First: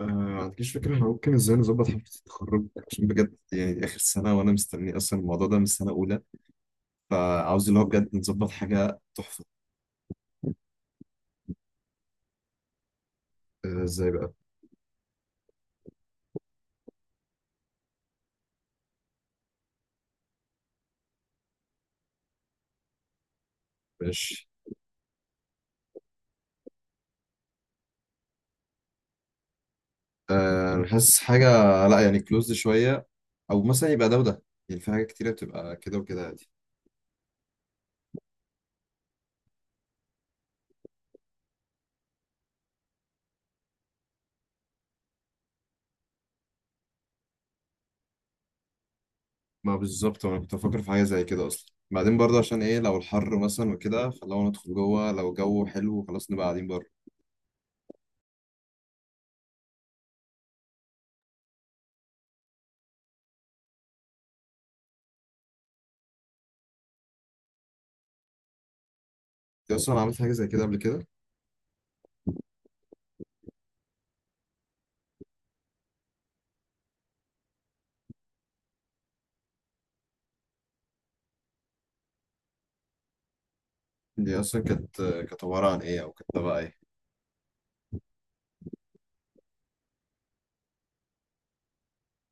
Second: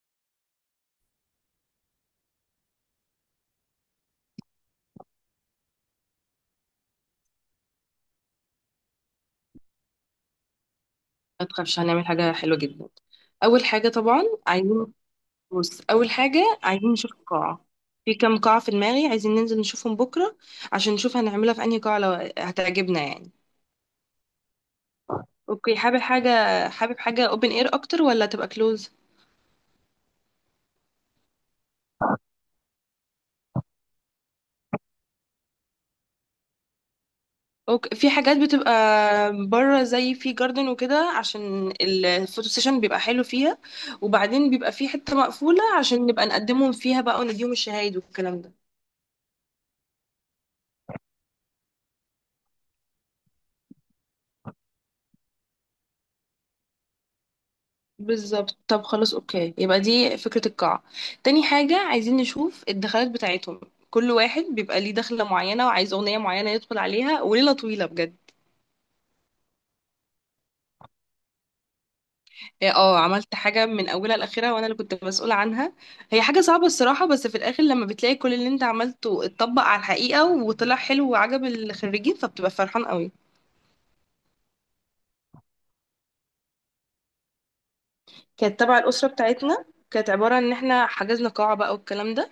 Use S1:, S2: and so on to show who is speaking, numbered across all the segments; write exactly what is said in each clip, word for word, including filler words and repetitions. S1: آه، ما عنديش فكرة احنا ممكن ازاي نظبط حفلة التخرج. عشان بجد يعني دي آخر سنة وأنا مستني أصلا الموضوع ده من سنة أولى. فعاوز اللي هو بجد نظبط حاجة تحفة.
S2: ما تخافش، هنعمل حاجة حلوة جدا. أول
S1: آه،
S2: حاجة
S1: ازاي
S2: طبعا
S1: بقى؟
S2: عايزين. بص، أول حاجة عايزين نشوف القاعة. في كام قاعة في دماغي عايزين ننزل نشوفهم بكرة عشان نشوف هنعملها في أنهي قاعة لو هتعجبنا يعني.
S1: ماشي.
S2: أوكي، حابب حاجة. حابب حاجة open air أكتر ولا تبقى close؟
S1: آه، أنا حاسس حاجة، لا يعني كلوزد شوية، أو مثلا يبقى ده وده، يعني في حاجة كتيرة بتبقى كده وكده عادي.
S2: أوكي، في حاجات بتبقى بره زي في جاردن وكده عشان الفوتو سيشن بيبقى حلو فيها. وبعدين بيبقى في حتة مقفولة عشان نبقى نقدمهم فيها بقى ونديهم الشهايد والكلام ده.
S1: ما بالظبط، وأنا كنت بفكر في حاجة زي كده أصلا، بعدين برضه عشان إيه لو الحر مثلا وكده، فلو ندخل جوه، لو الجو حلو خلاص نبقى قاعدين بره.
S2: بالظبط. طب خلاص، اوكي، يبقى دي فكرة القاعة. تاني حاجة عايزين نشوف الدخلات بتاعتهم. كل واحد بيبقى ليه دخلة معينة وعايز أغنية معينة يدخل عليها، وليلة طويلة بجد.
S1: دي أصلا عملت حاجة زي كده قبل كده؟
S2: إيه، اه، عملت حاجة من أولها لآخرها وأنا اللي كنت مسؤولة عنها. هي حاجة صعبة الصراحة، بس في الآخر لما بتلاقي كل اللي أنت عملته اتطبق على الحقيقة وطلع حلو وعجب الخريجين فبتبقى فرحان قوي.
S1: دي أصلا كانت كانت عبارة عن إيه، أو كانت تبع إيه؟
S2: كانت تبع الأسرة بتاعتنا. كانت عبارة إن احنا حجزنا قاعة بقى والكلام ده.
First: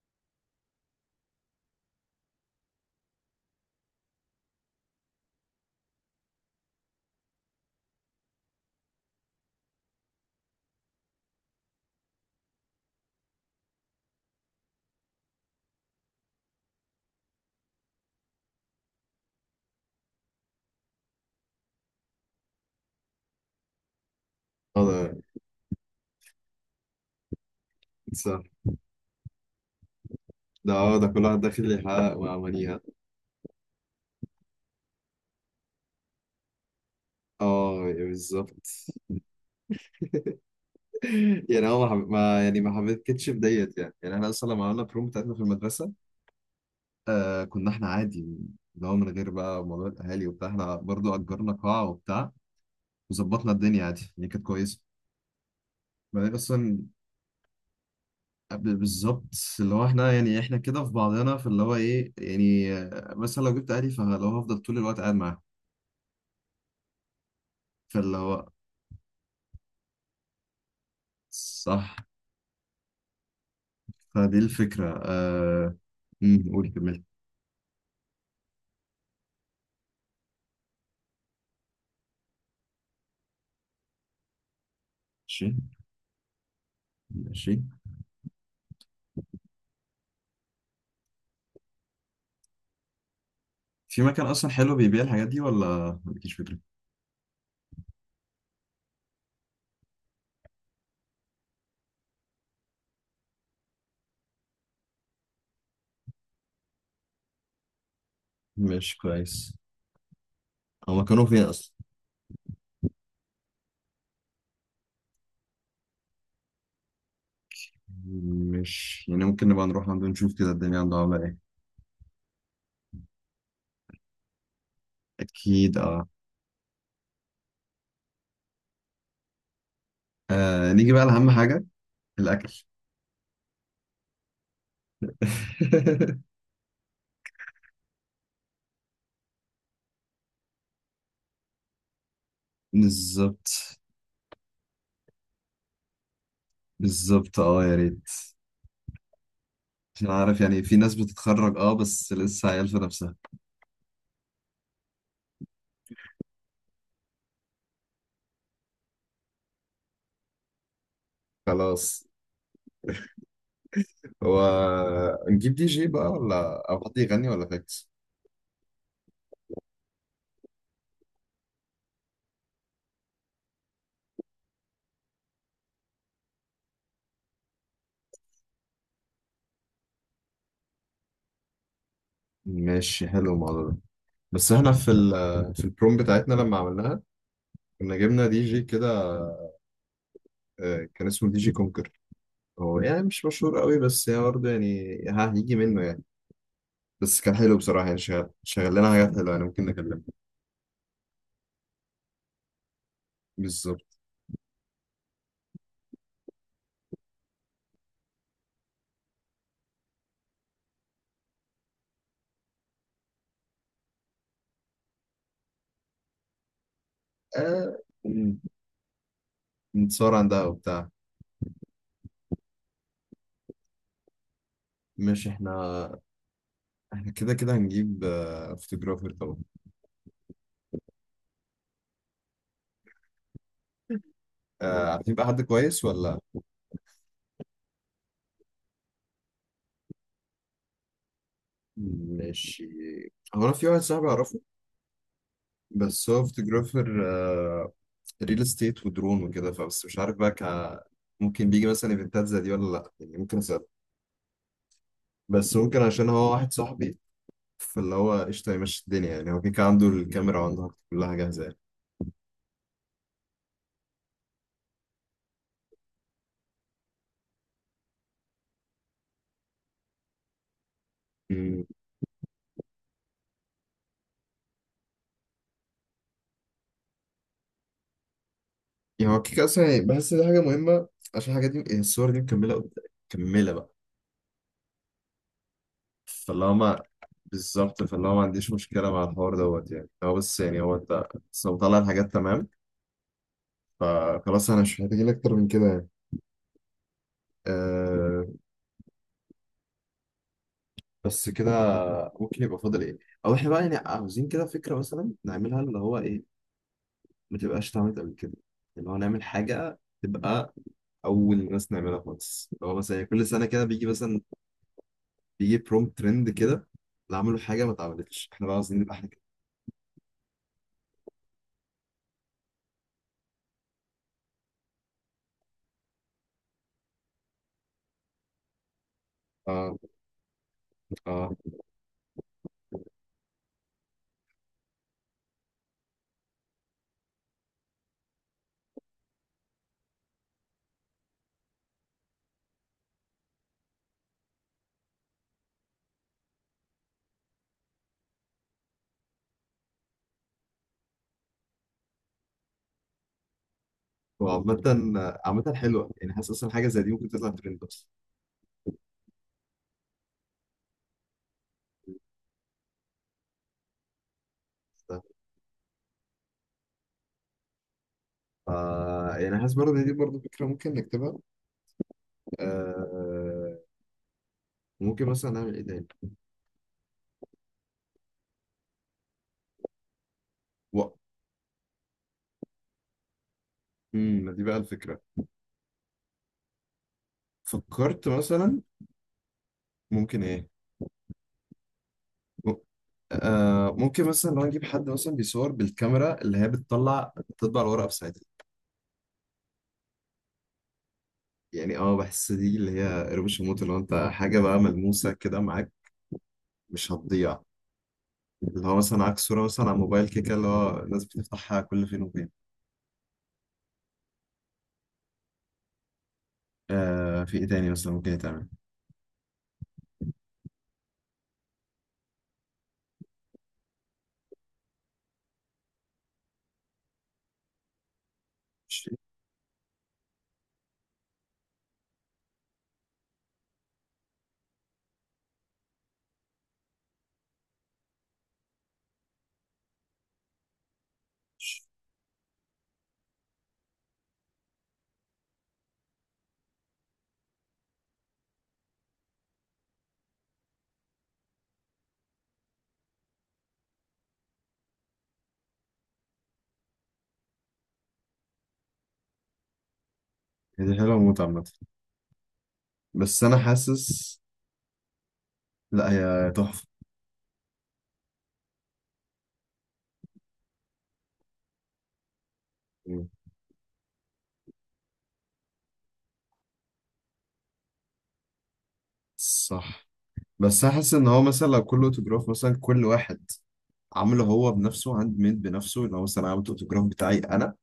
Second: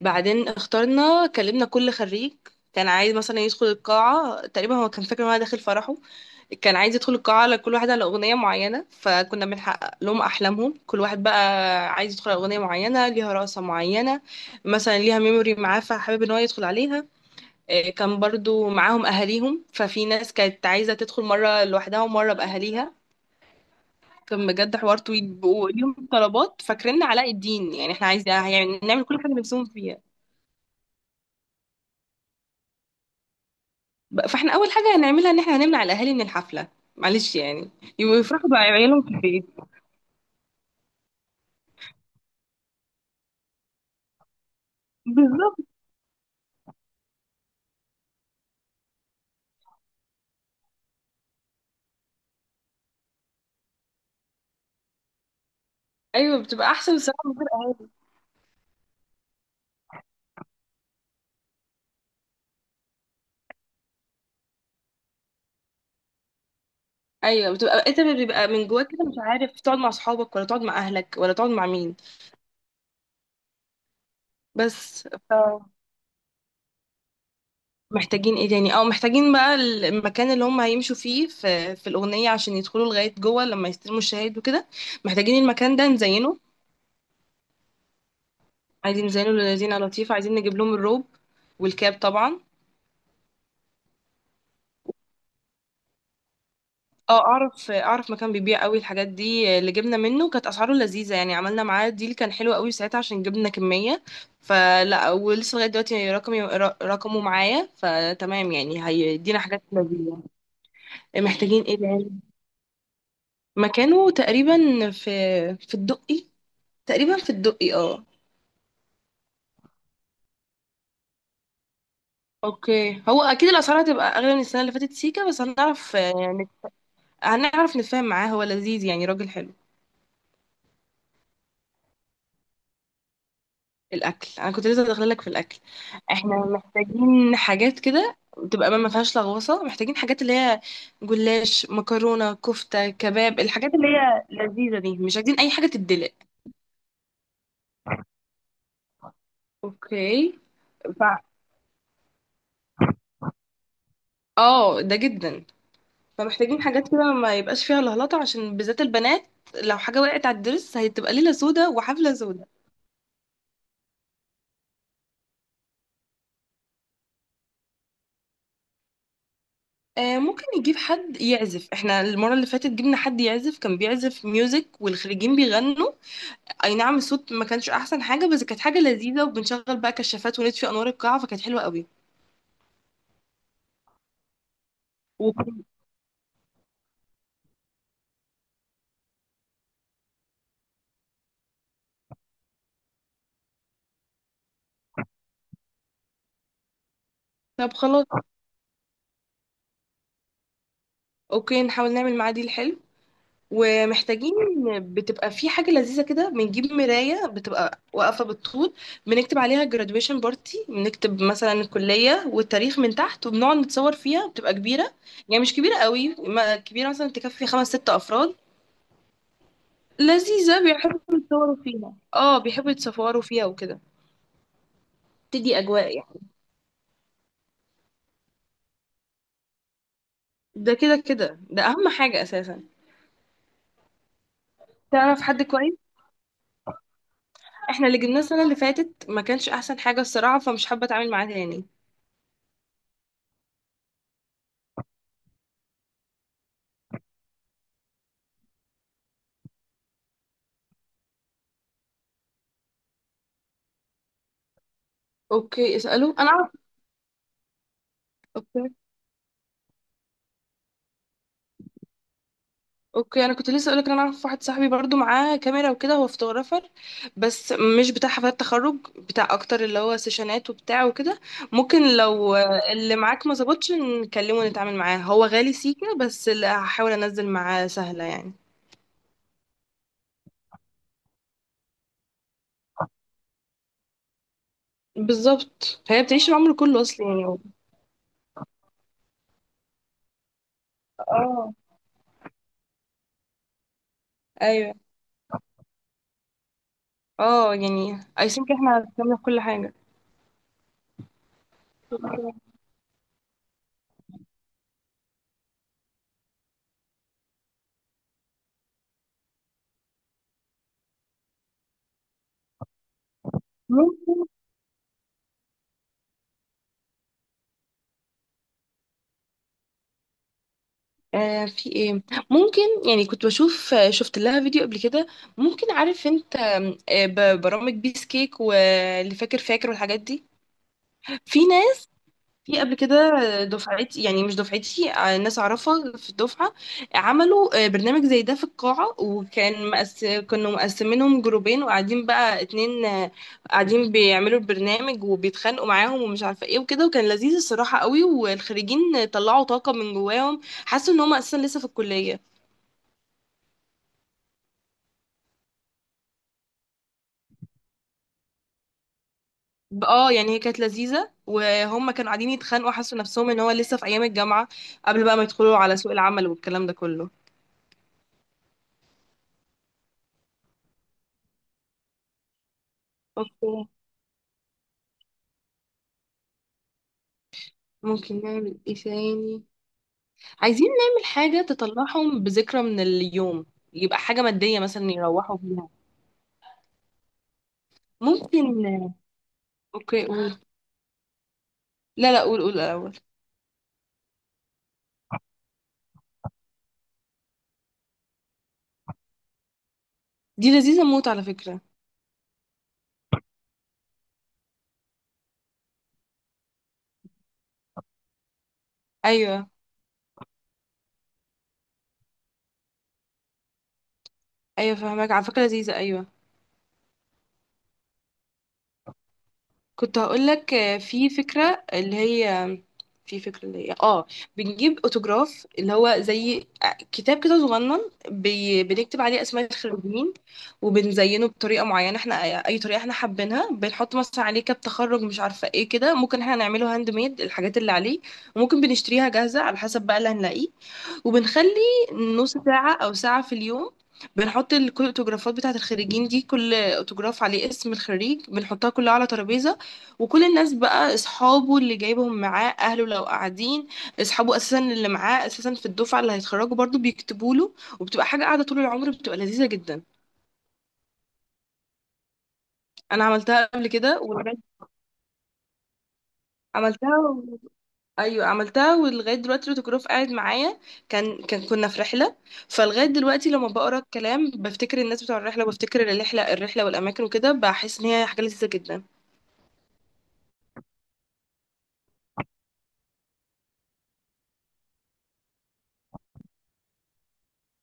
S2: بعدين اخترنا، كلمنا كل خريج كان عايز مثلا يدخل القاعة، تقريبا هو كان فاكر ان هو داخل فرحه. كان عايز يدخل القاعة على كل واحد على أغنية معينة، فكنا بنحقق لهم أحلامهم. كل واحد بقى عايز يدخل على أغنية معينة ليها رقصة معينة، مثلا ليها ميموري معاه فحابب ان هو يدخل عليها. إيه، كان برضو معاهم أهاليهم، ففي ناس كانت عايزة تدخل مرة لوحدها ومرة بأهاليها. كان بجد حوار
S1: آه،
S2: طويل وليهم طلبات، فاكرين علاء الدين، يعني احنا عايزين
S1: ده
S2: يعني نعمل كل حاجة نفسهم فيها.
S1: ده اه ده كل واحد داخل يحقق وعمليها.
S2: بقى- فاحنا اول حاجه هنعملها ان احنا هنمنع الاهالي من الحفله. معلش يعني،
S1: اه يعني
S2: يفرحوا
S1: بالظبط.
S2: بعيالهم في البيت.
S1: يعني هو ما, حب... ما يعني ما حبيتكش في ديت، يعني يعني احنا اصلا لما عملنا بروم بتاعتنا في
S2: بالظبط،
S1: المدرسه. آه، كنا احنا عادي، اللي هو من غير بقى موضوع الاهالي وبتاع، احنا برضو اجرنا قاعه وبتاع وظبطنا الدنيا عادي يعني كانت كويسه. بعدين
S2: ايوه بتبقى
S1: اصلا
S2: احسن الصراحه من غير أهل.
S1: قبل بالظبط، اللي هو احنا يعني احنا كده في بعضنا، في اللي هو ايه يعني، آه، مثلا لو جبت اهلي فلو هفضل طول الوقت قاعد معاهم.
S2: ايوه بتبقى انت
S1: فاللي هو
S2: بيبقى من جواك كده مش عارف تقعد مع اصحابك ولا تقعد مع اهلك ولا تقعد مع
S1: صح،
S2: مين.
S1: فدي الفكره
S2: بس ف
S1: آه... أمم، قول كمل.
S2: محتاجين ايه تاني؟ او محتاجين بقى المكان اللي هم هيمشوا فيه في, في الاغنيه عشان يدخلوا لغايه جوه لما يستلموا الشهايد وكده. محتاجين
S1: ماشي
S2: المكان ده نزينه.
S1: ماشي.
S2: عايزين نزينه للذين لطيف. عايزين نجيب لهم الروب والكاب طبعا.
S1: في مكان أصلا حلو بيبيع الحاجات دي، ولا مالكيش فكرة؟
S2: اه، اعرف اعرف مكان بيبيع قوي الحاجات دي، اللي جبنا منه كانت اسعاره لذيذه يعني. عملنا معاه ديل كان حلو قوي ساعتها عشان جبنا كميه. فلا ولسه لغايه دلوقتي رقمي رقمه معايا، فتمام يعني
S1: ماشي كويس.
S2: هيدينا حاجات لذيذه.
S1: هو مكانه فين
S2: محتاجين
S1: أصلا؟
S2: ايه تاني؟ مكانه تقريبا في، في الدقي. تقريبا في الدقي، اه.
S1: مش يعني ممكن نبقى نروح عنده نشوف كده الدنيا عنده عاملة إيه.
S2: اوكي، هو اكيد الاسعار هتبقى اغلى من السنه اللي فاتت سيكا، بس
S1: أكيد
S2: هنعرف،
S1: أه.
S2: آه، نت- هنعرف نتفاهم معاه. هو لذيذ يعني راجل حلو.
S1: آه، نيجي بقى لأهم حاجة، الأكل.
S2: الاكل انا كنت لسه داخله لك في الاكل. احنا محتاجين حاجات كده تبقى ما فيهاش لغوصه. محتاجين حاجات اللي هي جلاش، مكرونه، كفته، كباب،
S1: بالظبط،
S2: الحاجات اللي هي لذيذه دي. مش عايزين اي حاجه تتدلق.
S1: بالظبط أه يا ريت. عشان
S2: اوكي.
S1: عارف يعني في ناس
S2: ف
S1: بتتخرج أه بس لسه عيال في نفسها.
S2: اه، ده جدا. فمحتاجين حاجات كده ما يبقاش فيها لهلطه عشان بالذات البنات. لو حاجه وقعت على الدرس هتبقى ليله سودا
S1: خلاص،
S2: وحفله سودا.
S1: هو نجيب دي جي بقى، ولا او حد يغني، ولا فاكس؟
S2: آه، ممكن نجيب حد يعزف. احنا المره اللي فاتت جبنا حد يعزف، كان بيعزف ميوزك والخريجين بيغنوا. اي نعم الصوت ما كانش احسن حاجه، بس كانت حاجه لذيذه. وبنشغل بقى كشافات ونطفي انوار القاعه، فكانت حلوه قوي.
S1: ماشي حلو الموضوع ده. بس احنا في ال
S2: وكنا-
S1: في البروم بتاعتنا لما عملناها كنا جبنا دي جي كده. آه، كان اسمه دي جي كونكر، هو يعني مش مشهور قوي بس هي برضه يعني ها هيجي منه يعني. بس كان حلو
S2: طب
S1: بصراحة يعني
S2: خلاص،
S1: شغال شغال لنا حاجات حلوة يعني، ممكن نكلمها.
S2: اوكي نحاول نعمل معادي الحلو.
S1: بالظبط.
S2: ومحتاجين، بتبقى في حاجه لذيذه كده، بنجيب مرايه بتبقى واقفه بالطول، بنكتب عليها graduation بارتي، بنكتب مثلا الكليه والتاريخ من تحت وبنقعد نتصور فيها. بتبقى كبيره، يعني مش كبيره قوي. ما- كبيره مثلا تكفي خمس
S1: آه،
S2: ست افراد
S1: ن- نتصور عندها
S2: لذيذه
S1: وبتاع.
S2: بيحبوا يتصوروا فيها، اه بيحبوا يتصوروا فيها وكده.
S1: مش
S2: تدي اجواء
S1: احنا،
S2: يعني.
S1: احنا كده كده هنجيب فوتوجرافر طبعا.
S2: ده كده كده ده اهم حاجة اساسا.
S1: آه، عارفين
S2: تعرف
S1: بقى حد
S2: حد كويس؟
S1: كويس ولا؟
S2: احنا اللي جبناه السنة اللي فاتت ما كانش احسن حاجة الصراحة، فمش حابة اتعامل معاه تاني.
S1: ماشي. هو انا في واحد صاحبي اعرفه، بس هو فوتوجرافر ريل استيت ودرون وكده، فبس مش عارف بقى ك... ممكن بيجي مثلا ايفنتات زي دي ولا لا، يعني ممكن اسال، بس
S2: اوكي،
S1: ممكن عشان
S2: اسأله انا
S1: هو
S2: اعرف.
S1: واحد صاحبي. فاللي هو قشطه
S2: اوكي.
S1: يمشي الدنيا، يعني هو كده كده عنده الكاميرا وعنده كلها جاهزه يعني.
S2: اوكي، انا كنت لسه اقولك ان انا اعرف واحد صاحبي برضو معاه كاميرا وكده، هو فوتوغرافر بس مش بتاع حفلات تخرج، بتاع اكتر اللي هو سيشنات وبتاع وكده.
S1: أمم.
S2: ممكن لو اللي معاك ما ظبطش نكلمه ونتعامل معاه. هو غالي سيكا، بس اللي هحاول انزل معاه سهلة يعني.
S1: يعني هو كده كده اصلا يعني بحس دي حاجه مهمه، عشان الحاجات دي يعني الصور دي مكمله قدام- مكمله بقى.
S2: بالظبط، هي بتعيش
S1: فاللي
S2: العمر
S1: هو
S2: كله
S1: ما
S2: اصلا يعني.
S1: بالظبط، فاللي هو ما عنديش مشكله مع الحوار دوت يعني، هو بس يعني، هو انت بس
S2: اه،
S1: لو طلع الحاجات تمام فخلاص، انا
S2: ايوه.
S1: مش محتاجين اكتر من كده يعني.
S2: اه يعني I
S1: آه،
S2: think احنا هنعمل كل حاجة.
S1: بس كده، ممكن يبقى فاضل ايه، او احنا بقى يعني عاوزين كده فكره مثلا نعملها اللي هو ايه، ما تبقاش اتعملت قبل كده، اللي هو نعمل حاجه تبقى اول ناس نعملها خالص، اللي هو مثلا يعني كل سنه كده بيجي مثلا،
S2: ممكن.
S1: بيجي بروم ترند كده، اللي عملوا حاجه ما اتعملتش، احنا بقى عاوزين نبقى احنا كده.
S2: آه في ايه، ممكن؟ يعني كنت بشوف، آه، شفت لها فيديو قبل كده. ممكن عارف انت، آم، آه ب- برامج بيس كيك واللي فاكر فاكر
S1: اه،
S2: والحاجات دي.
S1: اه،
S2: في في قبل كده، دفعتي، يعني مش دفعتي، آه، ناس اعرفها في الدفعه عملوا، آه، برنامج زي ده في القاعه. وكان مقس... كانوا مقسمينهم جروبين، وقاعدين بقى اتنين، آه، قاعدين بيعملوا البرنامج وبيتخانقوا معاهم ومش عارفه ايه وكده، وكان لذيذ الصراحه قوي. والخريجين طلعوا طاقه من جواهم، حسوا ان هم اساسا لسه في الكليه.
S1: وعامة، عامة حلوة، يعني حاسس اصلا حاجة زي دي ممكن تطلع ترند اصلا.
S2: اه يعني هي كانت لذيذه وهم كانوا قاعدين يتخانقوا، حسوا نفسهم ان هو لسه في ايام الجامعه قبل بقى ما يدخلوا على سوق العمل والكلام ده كله.
S1: ف يعني حاسس برضه إن دي برضه فكرة ممكن نكتبها. آه،
S2: اوكي.
S1: ممكن مثلا نعمل ايه تاني؟
S2: ممكن نعمل ايه تاني؟ عايزين
S1: و-
S2: نعمل حاجة تطلعهم بذكرى من اليوم، يبقى حاجة
S1: امم، ما دي بقى
S2: مادية مثلا
S1: الفكرة،
S2: يروحوا بيها.
S1: فكرت مثلا،
S2: ممكن، اوكي
S1: ممكن
S2: قول.
S1: ايه،
S2: لا لا، قول قول
S1: م-
S2: الأول.
S1: آه ممكن مثلا لو نجيب حد مثلا بيصور بالكاميرا اللي هي بتطلع بتطبع الورقه بساعتها.
S2: دي لذيذة موت على فكرة.
S1: يعني اه بحس دي اللي هي قربوش الموت، اللي هو انت حاجه بقى ملموسه كده معاك مش هتضيع، اللي هو مثلا معاك صوره
S2: ايوه
S1: مثلا على موبايل كده اللي هو الناس بتفتحها كل فين وفين.
S2: ايوه فهمك، على فكرة لذيذة، ايوه.
S1: آه في ايه تاني مثلا ممكن يتعمل؟
S2: كنت هقولك، آه، في فكرة اللي هي، في فكرة اللي هي اه، بنجيب اوتوجراف اللي هو زي، آه، كتاب كده صغنن. بي...
S1: مش-
S2: بنكتب عليه اسماء الخريجين، وبنزينه بطريقة معينة احنا، اي طريقة احنا حابينها. بنحط مثلا عليه كاب تخرج، مش عارفة ايه كده، ممكن احنا نعمله هاند ميد الحاجات اللي عليه، وممكن بنشتريها جاهزة على حسب بقى اللي هنلاقيه. وبنخلي نص ساعة أو ساعة في اليوم، بنحط ال- كل الأوتوجرافات بتاعة الخريجين دي، كل أوتوجراف عليه اسم الخريج، بنحطها كلها على ترابيزة. وكل الناس بقى، أصحابه اللي جايبهم معاه، أهله لو قاعدين، أصحابه أساسا اللي معاه أساسا في الدفعة اللي هيتخرجوا برضو، بيكتبوا له. وبتبقى حاجة قاعدة طول العمر، بتبقى لذيذة جدا.
S1: هي دي حلوه موت عامه،
S2: أنا
S1: بس انا
S2: عملتها قبل كده،
S1: حاسس، لا هي تحفه.
S2: وعملتها، ايوه عملتها، ولغايه دلوقتي الاوتوجراف قاعد معايا. كان كان كنا في رحله، فلغايه
S1: مم.
S2: دلوقتي لما بقرا الكلام بفتكر الناس بتوع الرحله، وبفتكر الرحله الرحله والاماكن وكده، بحس ان هي حاجه لذيذه جدا.
S1: صح. بس انا حاسس ان هو مثلا لو كله اوتوجراف مثلا كل واحد عامله هو بنفسه هاند ميد بنفسه، اللي هو مثلا عملت الاوتوجراف بتاعي انا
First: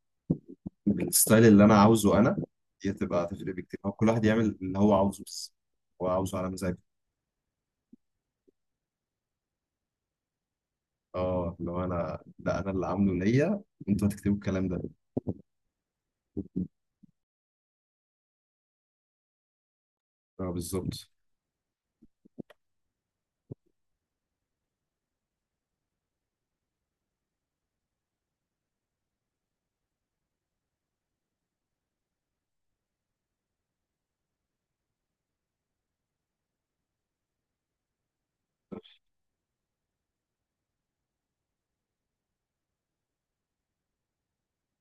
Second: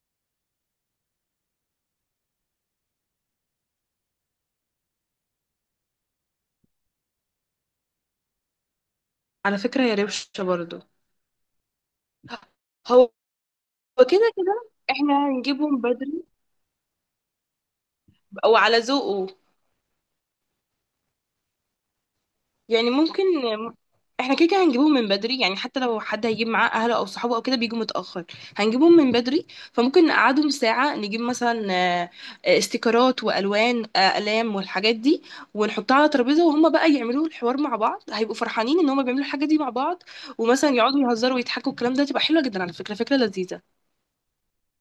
S1: بالستايل اللي انا عاوزه انا، دي هتبقى تفرق بكتير، هو كل واحد يعمل اللي هو عاوزه، بس هو عاوزه على مزاجه.
S2: على فكره هي روشه برضه.
S1: اه، لو انا، لا انا اللي
S2: هو
S1: عامله ليا، انتوا
S2: كده
S1: هتكتبوا الكلام
S2: كده
S1: ده.
S2: احنا هنجيبهم بدري وعلى ذوقه.
S1: اه بالظبط.
S2: يعني ممكن، احنا كده كده هنجيبهم من بدري، يعني حتى لو حد هيجيب معاه اهله او صحابه او كده بيجوا متاخر، هنجيبهم من بدري. فممكن نقعدهم ساعه، نجيب مثلا، آه، آه، استيكرات والوان، آه، اقلام والحاجات دي، ونحطها على ترابيزه، وهم بقى يعملوا الحوار مع بعض، هيبقوا فرحانين ان هم بيعملوا الحاجه دي مع بعض، ومثلا يقعدوا يهزروا ويضحكوا الكلام ده، تبقى حلوه جدا على فكره، فكره لذيذه.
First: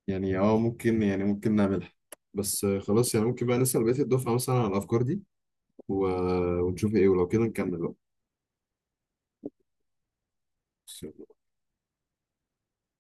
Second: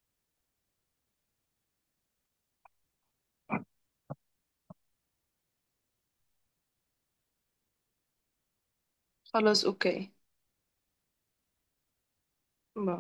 S1: يعني اه ممكن، يعني ممكن نعملها، بس آه، خلاص يعني ممكن بقى نسأل بقية الدفعة مثلا على الأفكار دي و... ونشوف إيه، ولو كده نكمل
S2: خلاص اوكي
S1: بقى.
S2: باي.